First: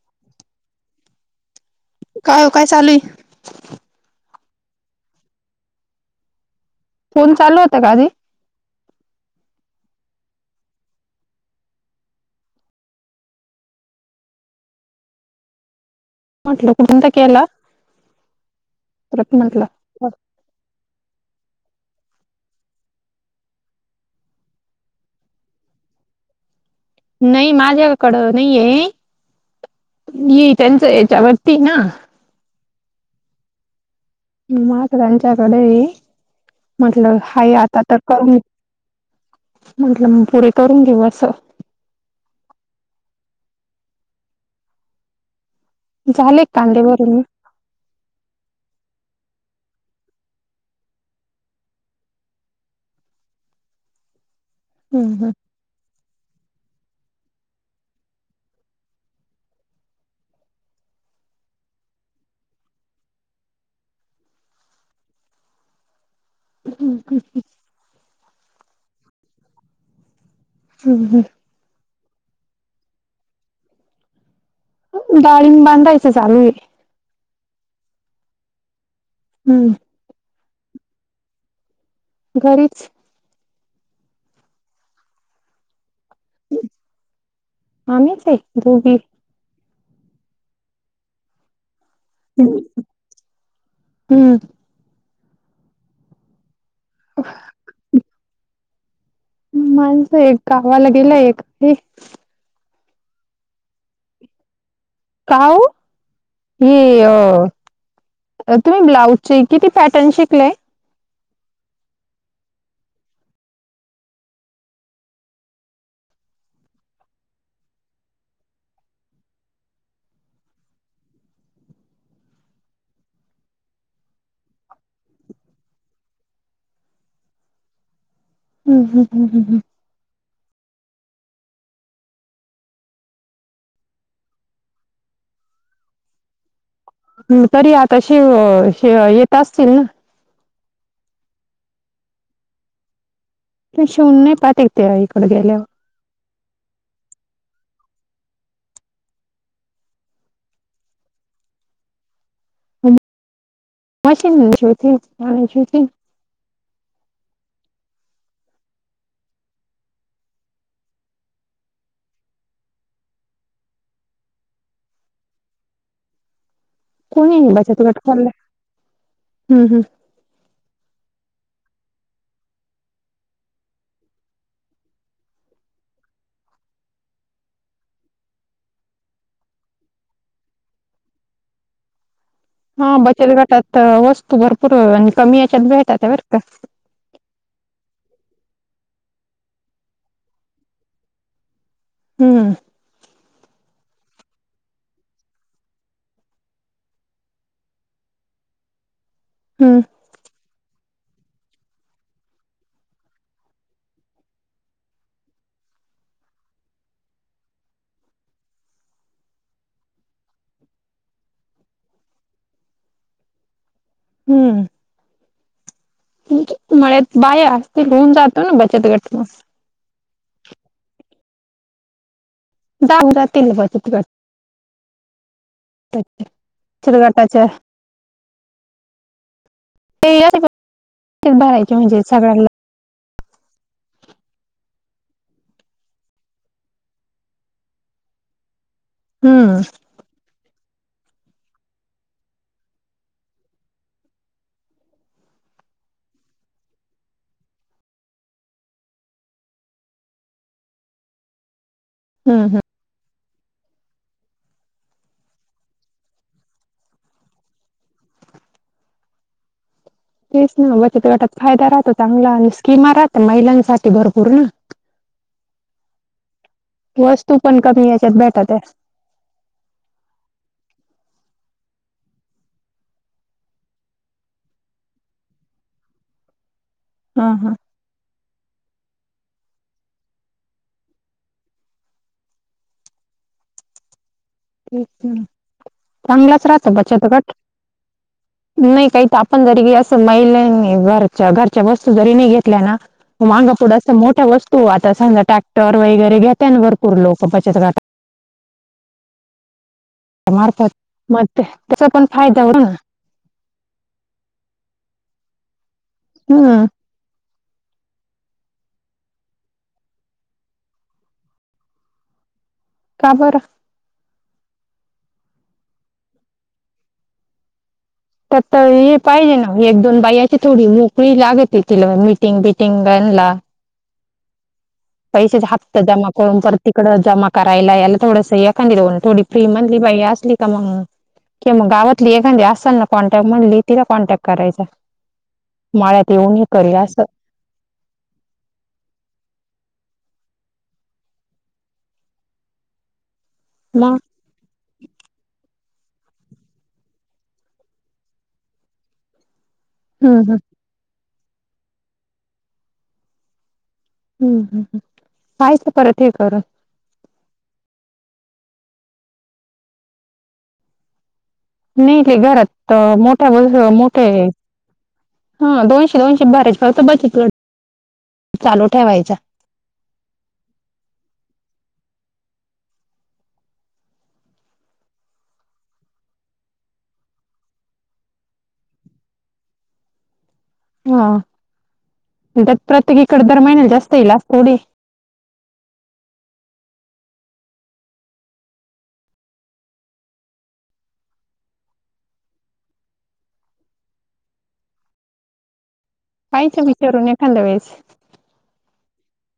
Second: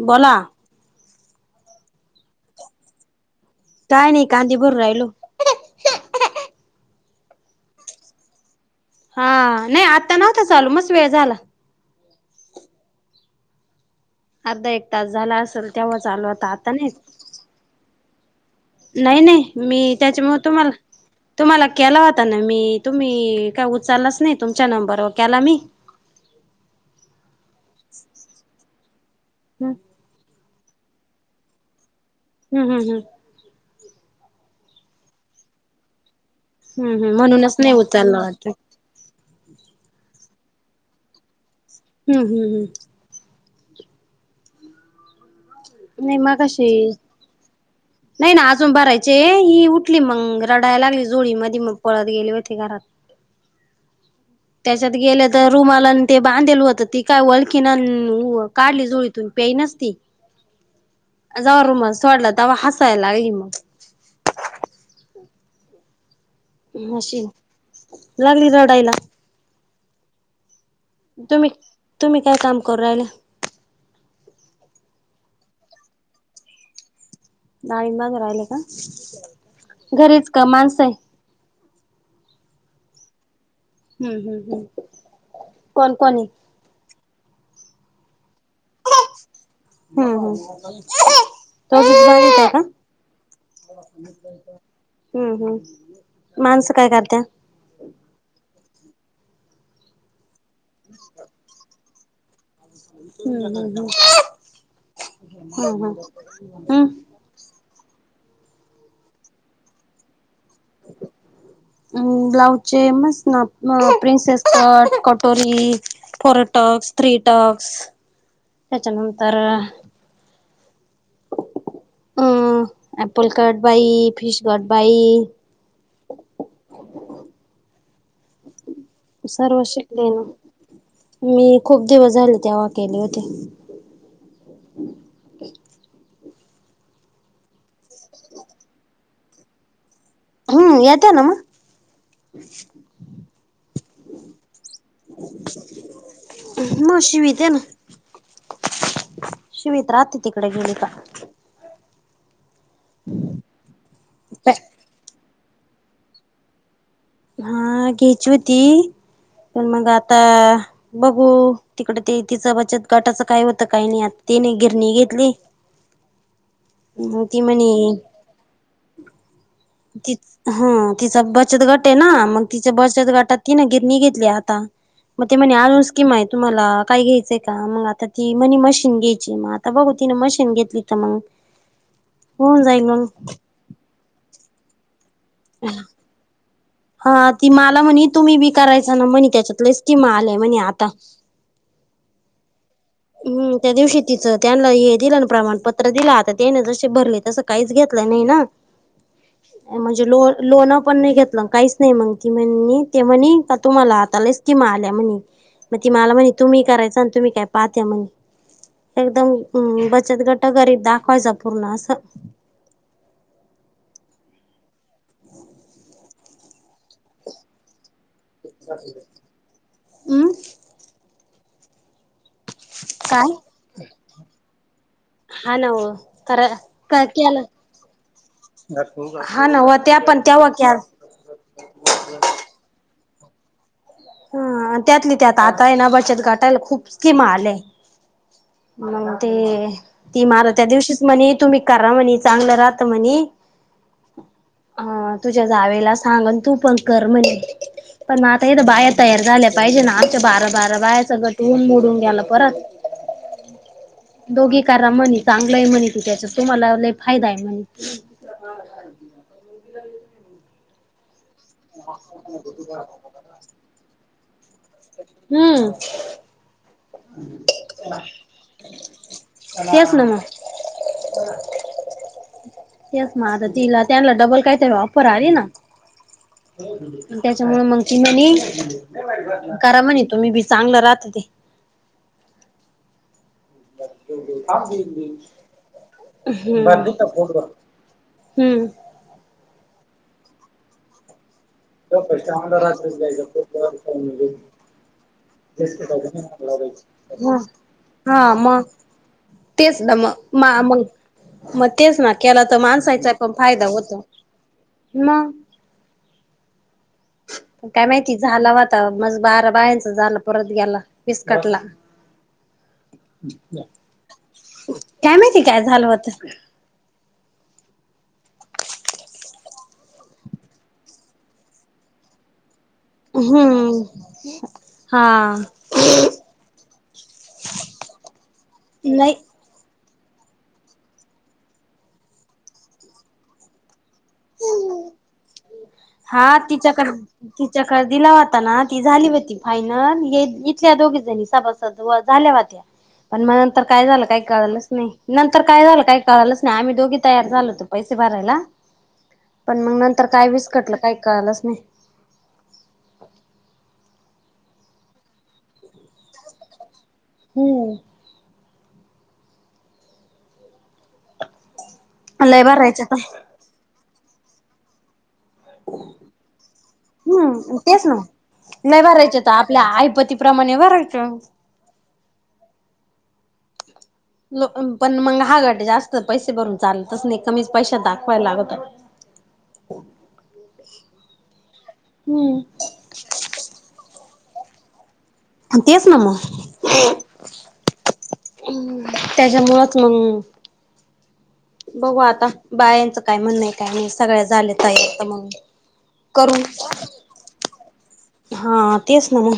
बोला. काय काय चालूय काय नाही कांदीपूर राहिलो फोन चालू होते काधी हा नाही आता नव्हता चालू मस् वेळ झाला अर्धा एक तास झाला असेल तेव्हा चालू होता आता म्हटलं नाही. कुठंत केला नाही परत नाही म्हटलं मी त्याच्यामुळेतो मला तुम्हाला केला होता ना मी तुम्ही काय उचललाच नाही तुमच्या नंबरवर केला मी नाही माझ्याकडं नाही आहे हम्म ही त्यांचं याच्यावरती ना हम्, हम, हंम. मग त्यांच्याकडे,, हम्म हम्म म्हटलं हाई म्हणूनच नाही आता तर उचलला करून वाटतं. म्हटल पुढे करून घेऊ असं. हम्म, हम्, हम्. हम्, झाले कांदेभरून मी, नाही ना अजून भरायचे,, ही उठली मग रडायला लागली जोळी मधी, मग पळत गेले होते घरातऽ त्याच्यात गेले हम्म तर रुमाला ते बांधल होतं ती काय वळखीन काढली जुळीतून प्याय नस त. ह. व रूमज सोडला त हसायलाग मग हम्म अशी लागली रडायला हम्म तुम्ही तुम्ही काय काम करू राहिल. डाळींग बांधायचं चालू आहे. ना इ माझ राहिले का? हम्म. घरीच का माणस आहे. घरीच हम् हम् हम् कोण कोन? आम्हीच आहे दोबी हम्म हम्. त क का का? हम्म हम्म हम् माणसं काय करत्या. माणसं एक गावाला गेलाय एक. हम्म हम् हम्. काऊ हम्म ये. तुम्ही ब्लाऊजचे किती पॅटर्न शिकलेय. अ ब्लाउजचे मस ना प्रिन्सेस कट कटोरी फोर टॉक्स थ्री टॉक्स त्याच्यानंतर अ अप्पल कारड बाई फिश कारट बाई. हम् हम. सर्व शिकले ना मी खूप दिवस झाले तेव्हा केले होते. तरी आता शि येत असतील ना. हम्म येत्या ना मग शिव् नाही पक त्या इकडडे गेल्यावर म शिवित आहे ना शिवत राहते तिकडे गेली का? मशीन शती पा सुती हा घ्यायची होती पण मग आता बघू तिकडे ते तिचं बचत गटाचं काय होतं काही नाही आता त नाही गिरणी घेतली. कोणी ती बच तु काट म्हणे खला हम्म हम्म. ति हा तिचा बचत गट आहे ना मग तिच्या बचत गटात ती ना घे निघेतली आता मग ते म्हणे अजून स्कीम आहे तुम्हाला काय घ्यायचंय का मग आता ती म्हणे मशीन घ्यायची मग बघ होती ना मशीन घेतली तर मग [unintelligible] होऊन जाईल हा मग बचत गटात वस्तू भरपूर आणि कमी याच्यात भेटतात बर का? हा ती मला म्हणे तुम्ही बी करायचा ना म्हणे त्याच्यातलेच किमा आलेय म्हणे आता हम्म. हम् त्या दिवशी तिचं त्यांना हे दिलं ना प्रमाणपत्र दिलं आता त्याने जसे भरले तसं काहीच घेतलंय नाही ना. [unintelligible] म्हणजे लो लोणं पण नाही घेतलं. काहीच नाही मग ती म्ह ते म्हणे का तुम्हाला आतालाच किमा आल्या म्हणे. मग ती मला म्हणे तुम्ही करायचं आणि तुम्ही काय पाहत्या म्हणे एकदम बचत गट गरीब दाखवायचा पूर्ण असं हम्म मळ बाया होऊन जातो ना बचत गट म हम्म दहादा काय तन बचतट हा नव तररा बचत का केला. गटाच्या हा ना व ते आपण तेव्हा क चरायचे म्हणजे सगळ्यांला हा त्यातली त्यात आता आहे ना बचत घाटायला खूप स्कीम आलेय मग ते हम्म ती मार त्या दिवशीच म्हणे तुम्ही करा म्हणे चांगलं राहत म्हणे ह तुझ्या जावेला सांगन तू पण कर म्हणे पण मग आता येत बाया तयार झाल्या पाहिजे ना आमच्या बारं बारं बाय सगळं टवून मोडून गेलं हम्म परत दोघी कार म्हणे चांगलं आहे म्हनी त त्याचा तुम्हालाला फायदा आहे म्हणे तेच ना बचत गटात फायदा राहतो चांगला आणि स्कीमा राहत महिलांसाठी भरपूर ना हम्म वस्तू पण कमी याच्यात भेटत आहे तेस ना म तेस म आता तिला त्यांला डबल काहीतरी ऑफर आली ना हा हा त्याच्यामु मग कि मनी करा म्हणे तुम्ही बी चांगलं राहत ते ह चांगलाच राहत हम्म बचत कट नाही काही पणंदरी असं महिला बर घरच्या वस्तू जरी नाही घेतल्या ना माांगा पुढ अस मोठ्या वस्तू आता समजा टा ट्टर वगैरे घेत आणि भरपूर लोक ह बचत गटात हा मग तेच ना मग मार्फत मग ते मग त्याचा तेच पण ना फायदा केला तर होतो ना माणसायचा कण फायदा होत म हम काय माहिती झाला वा आता म बारा बायांचं झालं परत गेला विस्कटला [unintelligible] काय माहिती काय झालं होत तर तर हे पाहिजे ना एक दोन बायाची थोडी मोकळी लागते तिला मिी मटिंग पिटिंगन हम्म हा पैसे हा्तात जमा करून पर तिकडं जमा करायला याला थोडंसं एखां देऊ नाही थोडी फ्री म्हली बा असली का मग किंग गावातली एखादी असाल ना कॉन्टॅक्ट म्हटली तिला कॉन्टॅक्ट करायचा माळ्यात येऊन हे करू असं तिच्याक दिलावता ना ती झाली होती फायनल इथल्या दोघी जणी सज झाल्या त्या पण म नंतर काय मग झालं का का कळालच नाही नंतर काय झालं काही कळालंच नाही आम्ही दोघी तयार झाल होतो पैसे भरायला पण मग नंतर हम्म काय हम्म विस्कटलं काही कळालंच नाही हम्म हम्म हम् कायच परत हे करून हम्म नाही ते लय घरात भरायचं मोठ्याजू मोठे हा दोनशे दोनशे बरेच फवत बचितलं हम्म तेच ना चालू नाही ठेवायचा भरायचे तर आपल्या आईपतीप्रमाणे वर लो पण मग हा घट जास्त पैसे भरून चाल तस नाही कमीच पैशा दाखवायला लागत हा हम्म प्रत्येकी इकडे दर महिन्याला जास्त येईल अस थोडी तेच ना मग त्याच्यामुळंच मग बघू आता बायांचं काय म्हण काय नाहीी सगळ्या झाले त या म्हणून करून पाहायचं विचारून एखाद्या वेळेस हा तेच ना मग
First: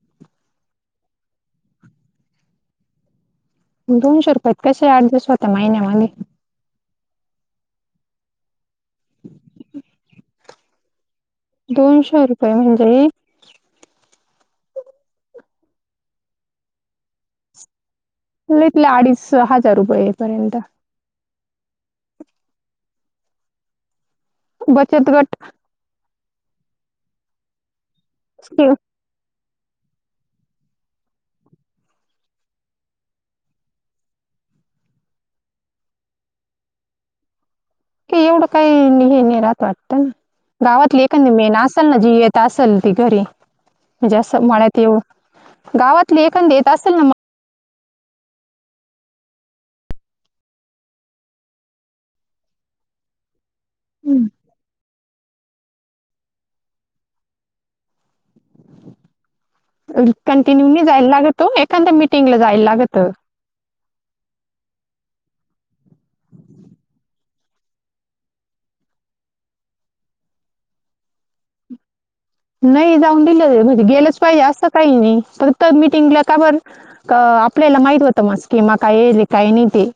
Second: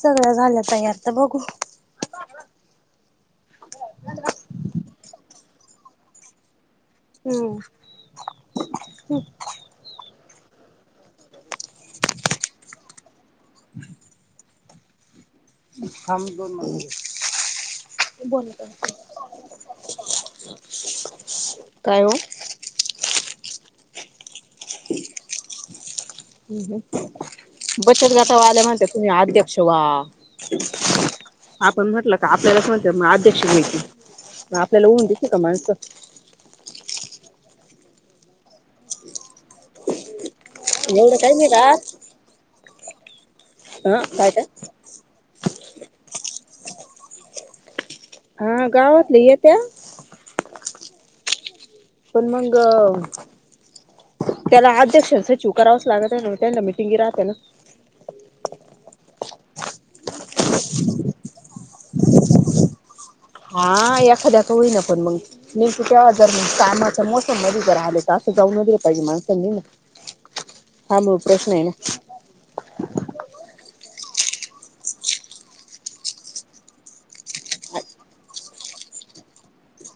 सगळं झालं तयार तर बघू दोनशे रुपयात कसे आठ दिवस होत महिन्यामध्येग हम् दोनशे रुपये म्हणजे हम् अहमदल इथले अडीच हजार रुपये ये पर्यंत काय हो बचत गट ह् बचत जाता आल्या स्कीम म्हणते आद्यक्षवा आपण म्हटलं का आपल्यालाच म्हणत मग अध्यक्ष मा्याती मग आपल्याला ऊन दे का माणसं एवढं काही हे नाही राहत वाटतं ना गावातली एवढं एखा काही नाही मेन राहत असल ना जीेत असल ती घरी हा म्हणजे काय अस ते? म्हळ्यात येऊ गावातले एंद येत असेल ना हा गावातली येत्या पण मग त्याला अध्यक्ष सचिव करावच लागत आहे ना त्यांना मिटिंगे राहते ना कंटिन्यूली जायला लागतो एखाद मीटिंगला जायला लागत हा एखाद्या कां होईना पण मग मी तेव्हा जर कामाच्या मोसम मध्ये जर आले तर असं जाऊन नलं पाहिजे माणसांनी ना हां मग प्रश्न आहे ना नाही जाऊन दिलं म्हणजे गेलंच पाहिजे असं काही नाही तर तर मीटिंगला काबर अ आपल्याला माहित होतं मस् कि म काय येले काय नाही ते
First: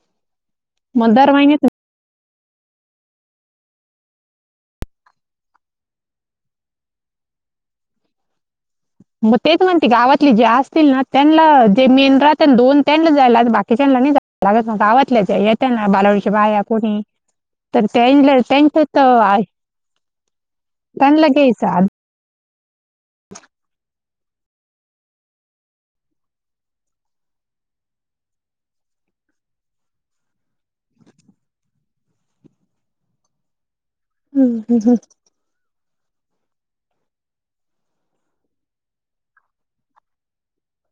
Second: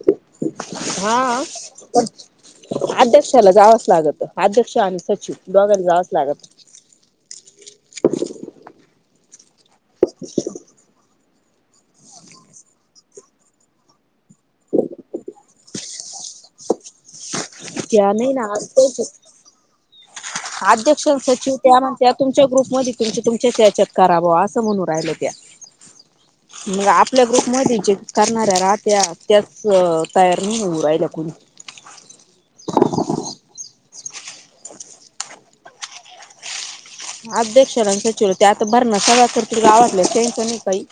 मग हा दर महिन्यात अध्यक्षाला जावंच लागत अध्यक्ष आणि सचिव दोघांना जावंच लागत मग तेच म्हणते गावातले जे असतील ना त्यांना जे मेन राहना दोन त्यां जायला बाकीच्याला नाही लागत ना गावातल्याच येत ना बालाडीच्या बाया कोणी तर त्या नाही त्यां ना त्यांच तर अध्यक्ष त्यांला सचिव घ्यायचं त्या म्हणत्या तुमच्या ग्रुप म तुम तुमच्या याच्यात करावा असं म्हणून राहिल त्या मग आपल्या ग्रुपमध्ये जे करणाऱ्या राहत्या त्याच तयार नाही होऊ राहिल्या कोुणी हम हम ह अध्यक्ष सचिव ते आता भर ना सगळ तर तुझ आवडलं त्यांच नाही काही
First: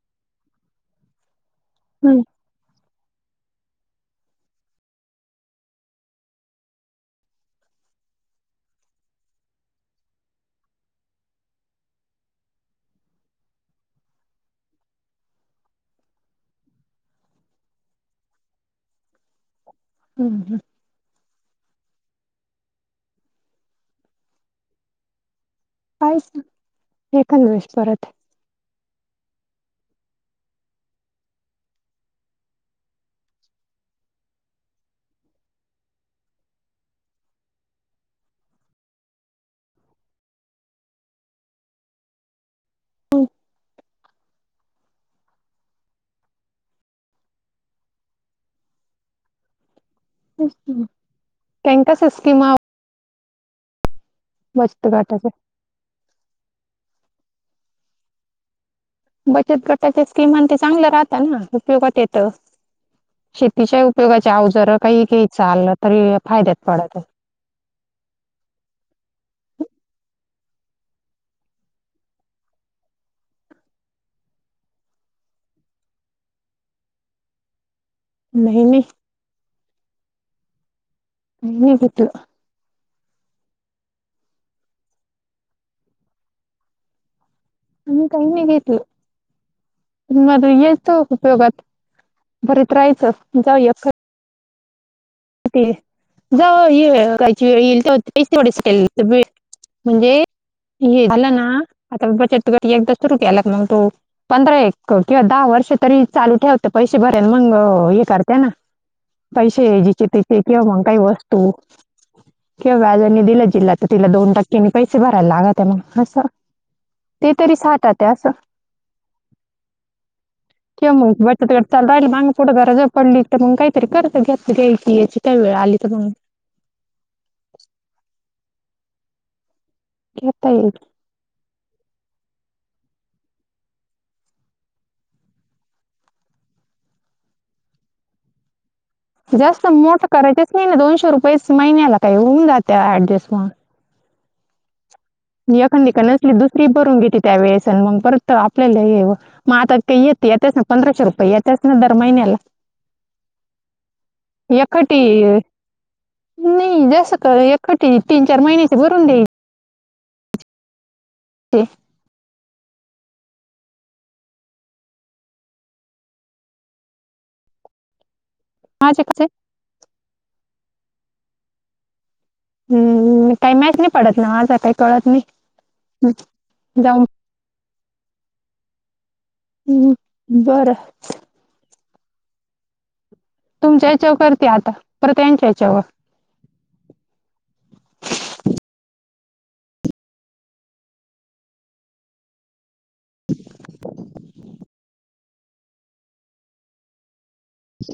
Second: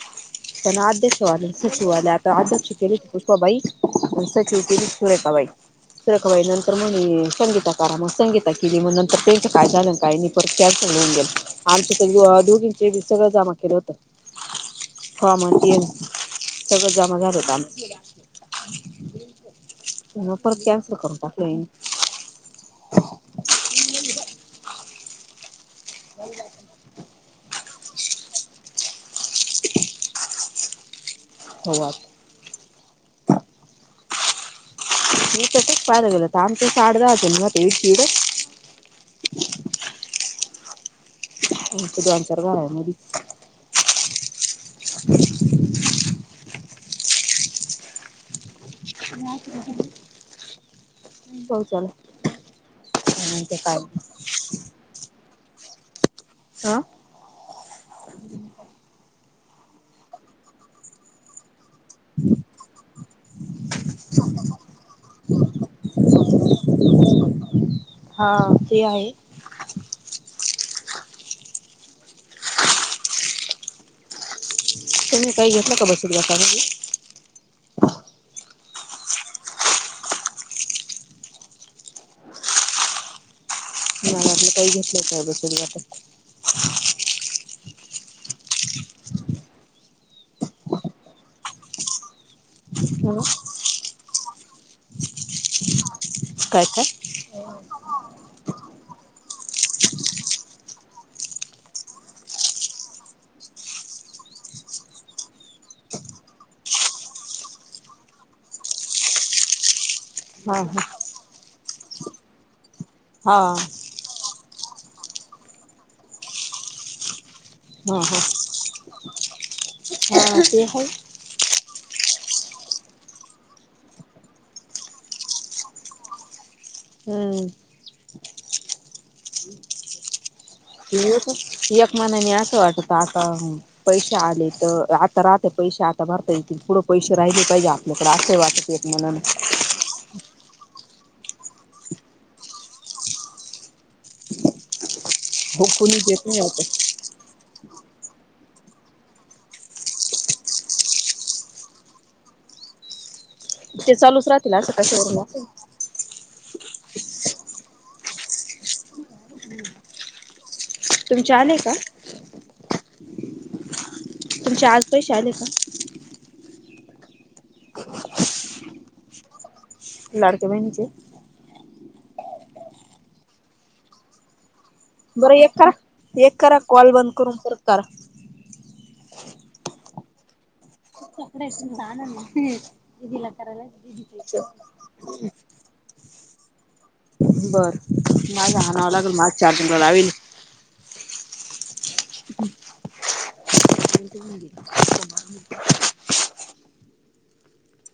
पण आदशवाले सुशूवाले हम्म, आता आ श केली क भाई चकीूता भाई रखवाई नंतर मग संगीता करा मग संगीता केली मग नंतर त्यांच काय झालं काय म परत त्या गेल आमच तर दोघींचे सगळं जमा केलं होत फॉम सगळं जमा झाात होत आम म हम्म. परत कसल करू टाकलं कायच एकंदळेस परत होवा मी तर तेच पाय गलं तम ते साड दल म तेड च दन चारवा मरी त्यांनी बचाल कसं स्कीमा ह ते काय बस्त घाटाचे. हा. बचत गटाच्या स्कीम आणि ते चांगलं राहत ना उपयोगात येत. शेतीच्या उपयोगाच्याव जर काही घ्यायचं आलं तरी फायद्यात पडत. हा ते आहे तर मी काही घेतलं का बसूट नाही नाही ह गत मला आपलं काही घेतलंय का बसरी आणिम् काही म गयेतल येतो उपयोगात भरीत राहायचं जाऊया. ते जा काय काय ये कायची वेळ येईल तर तेवढच केल. म्हणजे हे झालं ना आता बचत एकदा सुरू के आला मग तो पंधरा एक किंवा दहा वर्ष तरी चालू ठेवते पैसे भरेन मग हे करते ना. पैसे याजिचे तिचे किंवा हा मग हा काही वस्तू किंवा व्याजानी हा दिलं जिला तर तिला दोन टक्क्यांनी पैसे भरायला लागा त्या मग असं. ते तरी हा हा सठात अस हा ते आहे मग चाल राहिल मग पुढं गरज पडली तर मग काहीतरी करत घेत घ्यायची याची काही वेळ आली तर मग हम्म. घता ये. एकमानानी असं वाटत आता पैश आले तर आता राहते पैसे आता भरता येतील पुढं पैसे राहिले काहि म आे वा म जास्त मोठं करायचच नाही ना दोनशे रुपये महिन्याला काही होऊन जाते ऍडजस्टमेंट हो एखादी कोणी का देत नसली नाही आता दुसरी भरून घेते त्या वेळेस मग परत आपल्याला येव. मग आता का येत या त्याच ना पंधराशे रुपये याच्याच ना दर महिन्याला ते चालूच राहतील असं क एकखटी शरला नाही जस का एट तीन चार महिन्याचे भरून द्याय. तुमचे आले का? तुमचे आज पैसे आले का? हां कसे? लडक बहिणीचे हम् काही मॅच नाही पडत ना माझा काही कळत नाही बरं एक करा हम्म, एक करा कॉल जाऊन बंद करून कर कर. हम् बरं. सकडे छान नाला तुमच्या या्याच्यावर करते आता पर त्यांच्या याच्यावर बरं माझ्या हनावं लागेल माझ चार्जिंग क लावील. प म्हंद.